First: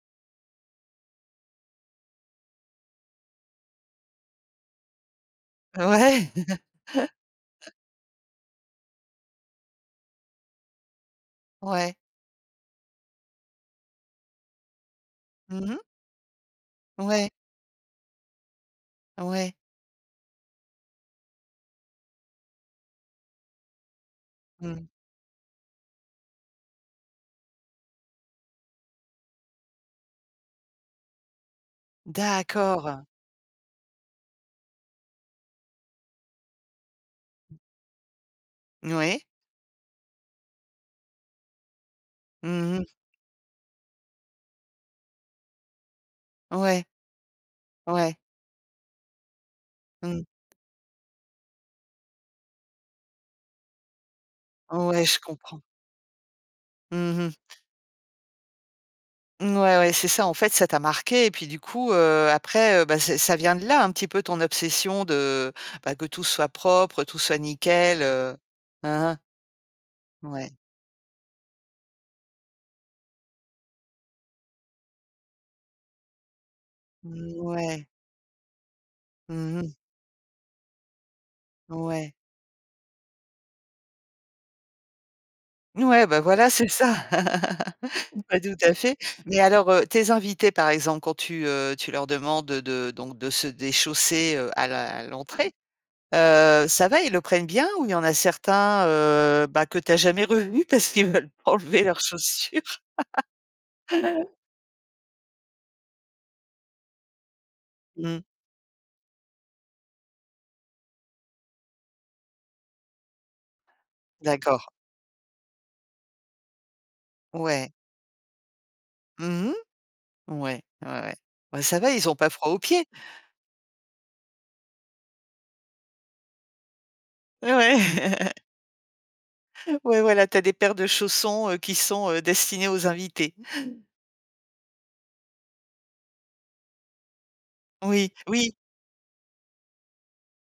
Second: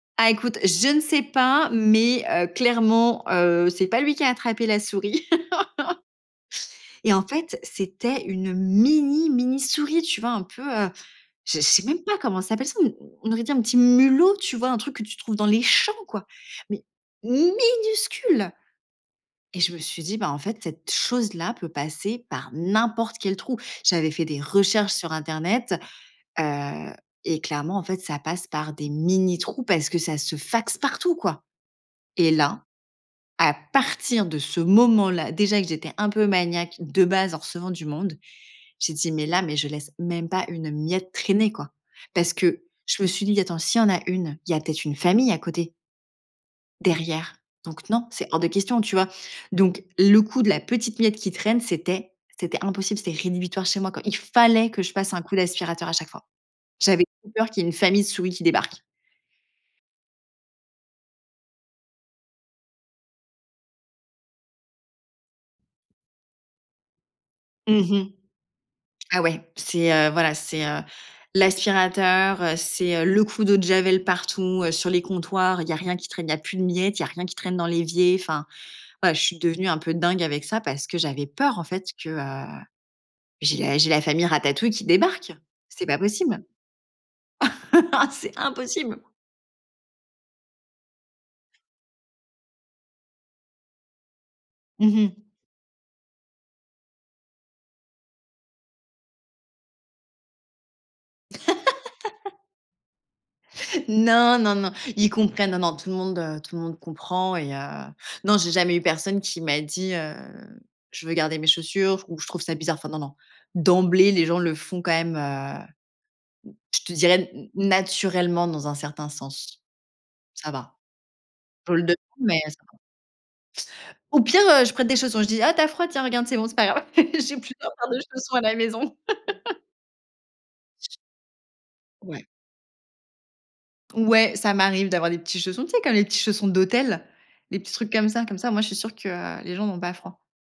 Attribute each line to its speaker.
Speaker 1: Ah écoute, je ne sais pas, mais heu, clairement, heu, c'est pas lui qui a attrapé la souris.
Speaker 2: Ouais.
Speaker 1: Et en fait, c'était une mini mini souris. Tu vois un peu, heu, je je sais
Speaker 2: Ouais.
Speaker 1: même pas comment s'appelle ça. On aurait dit un petit mulot, tu vois? Un truc que tu trouves dans les
Speaker 2: Mmh mh.
Speaker 1: champs quoi, mais
Speaker 2: Ouais.
Speaker 1: minuscule
Speaker 2: Ouais.
Speaker 1: et je me suis dit: «Bah, en fait, cette chose-là peut passer par n'importe quel trou». J'avais fait des
Speaker 2: Mmh.
Speaker 1: recherches sur internet, heu, et clairement, en fait, ça passe par des mini trous parce que ça se faxe partout, quoi, et là,
Speaker 2: D'accord.
Speaker 1: à partir de ce moment là, déjà que j'étais un peu maniaque de base en recevant du monde, j'ai dit:
Speaker 2: Oui.
Speaker 1: «Mais là, mais je laisse même pas une miette traîner, quoi». Parce que
Speaker 2: Mmh mh.
Speaker 1: je me suis dit: «Attends, s'il y en a une, il y a peut être une famille à côté».
Speaker 2: Ouais.
Speaker 1: Derrière, donc non,
Speaker 2: Ouais.
Speaker 1: c'est hors de question, tu vois? Donc le
Speaker 2: Mmh.
Speaker 1: coup de la petite miette qui traîne, c'était c'était impossible. C'était rédhibitoire chez moi, quoi. Il fallait que je
Speaker 2: Ouais,
Speaker 1: passe
Speaker 2: je
Speaker 1: un coup
Speaker 2: comprends.
Speaker 1: d'aspirateur à chaque fois. J'avais
Speaker 2: Mmh
Speaker 1: trop peur
Speaker 2: mh.
Speaker 1: qu'il y ait une famille de souris qui débarque.
Speaker 2: Ouais, ouais, c'est ça, en fait, ça t'a marqué, et puis, du coup, heu, après, heu, ben ça ça vient de là, un petit peu, ton obsession de, ben, que tout soit propre, tout soit
Speaker 1: Mmh
Speaker 2: nickel,
Speaker 1: mh,
Speaker 2: heu, hein
Speaker 1: ah
Speaker 2: hein.
Speaker 1: ouais, c'est, heu, voilà,
Speaker 2: Ouais.
Speaker 1: c'est, heu, l'aspirateur, heu, c'est le coup d'eau de javel partout, heu, sur les comptoirs, il y a rien qui traîne, il y a plus de miettes, il y a rien qui traîne dans
Speaker 2: Mouais.
Speaker 1: l'évier. Enfin, voila, je suis
Speaker 2: Mmh
Speaker 1: devenue
Speaker 2: mh.
Speaker 1: un peu dingue avec ça parce que j'avais peur en fait que,
Speaker 2: Ouais.
Speaker 1: heu, j'ai la j'ai la famille ratatouille qui débarque. C'est pas
Speaker 2: Ouais, ben
Speaker 1: possible.
Speaker 2: voilà, c'est ça.
Speaker 1: C'est
Speaker 2: Pas tout à fait,
Speaker 1: impossible.
Speaker 2: mais alors, heu, tes invités, par exemple, quand tu, heu, tu leur demandes de donc de se déchausser, heu, a la
Speaker 1: Mmh
Speaker 2: à
Speaker 1: mh.
Speaker 2: l'entrée, heu, ça va, ils le prennent bien ou il y en a certains, heu, bah, que tu as jamais revus parce qu'ils ne veulent pas enlever leurs chaussures?
Speaker 1: Non, non, non, ils comprennent, non, non, tout le monde, heu, tout le monde comprend, et heu,
Speaker 2: Mmh.
Speaker 1: non, j'ai jamais eu personne qui m'a dit: «Heu, je veux garder mes chaussures» ou «Je trouve ça bizarre». Enfin, non, non, d'emblée, les gens le
Speaker 2: D'accord.
Speaker 1: font quand même, heu, je te dirais
Speaker 2: Ouais.
Speaker 1: na naturellement, dans un certain
Speaker 2: Mmh mh,
Speaker 1: sens, ça
Speaker 2: ouais,
Speaker 1: va.
Speaker 2: ouais, ouais, ben,
Speaker 1: Je
Speaker 2: ça
Speaker 1: le
Speaker 2: va,
Speaker 1: demande,
Speaker 2: ils ont pas
Speaker 1: mais
Speaker 2: froid
Speaker 1: heu, ça
Speaker 2: aux
Speaker 1: va.
Speaker 2: pieds.
Speaker 1: Au pire, heu, je prête des chaussons, je dis: «Ah tu as froid, tiens regarde c'est bon, c'est pas grave. J'ai plusieurs paires de
Speaker 2: Ouais.
Speaker 1: chaussons à la maison».
Speaker 2: Ouais, voilà, tu as des paires de chaussons, heu, qui sont, heu,
Speaker 1: Ouais.
Speaker 2: destinés aux invités.
Speaker 1: Ouais, ça m'arrive d'avoir des petits chaussons, tu sais, comme les petits chaussons d'hôtel, les petits trucs comme
Speaker 2: Oui,
Speaker 1: ça. Comme ça, au
Speaker 2: oui.
Speaker 1: moins, je suis sûre que les gens n'ont pas froid.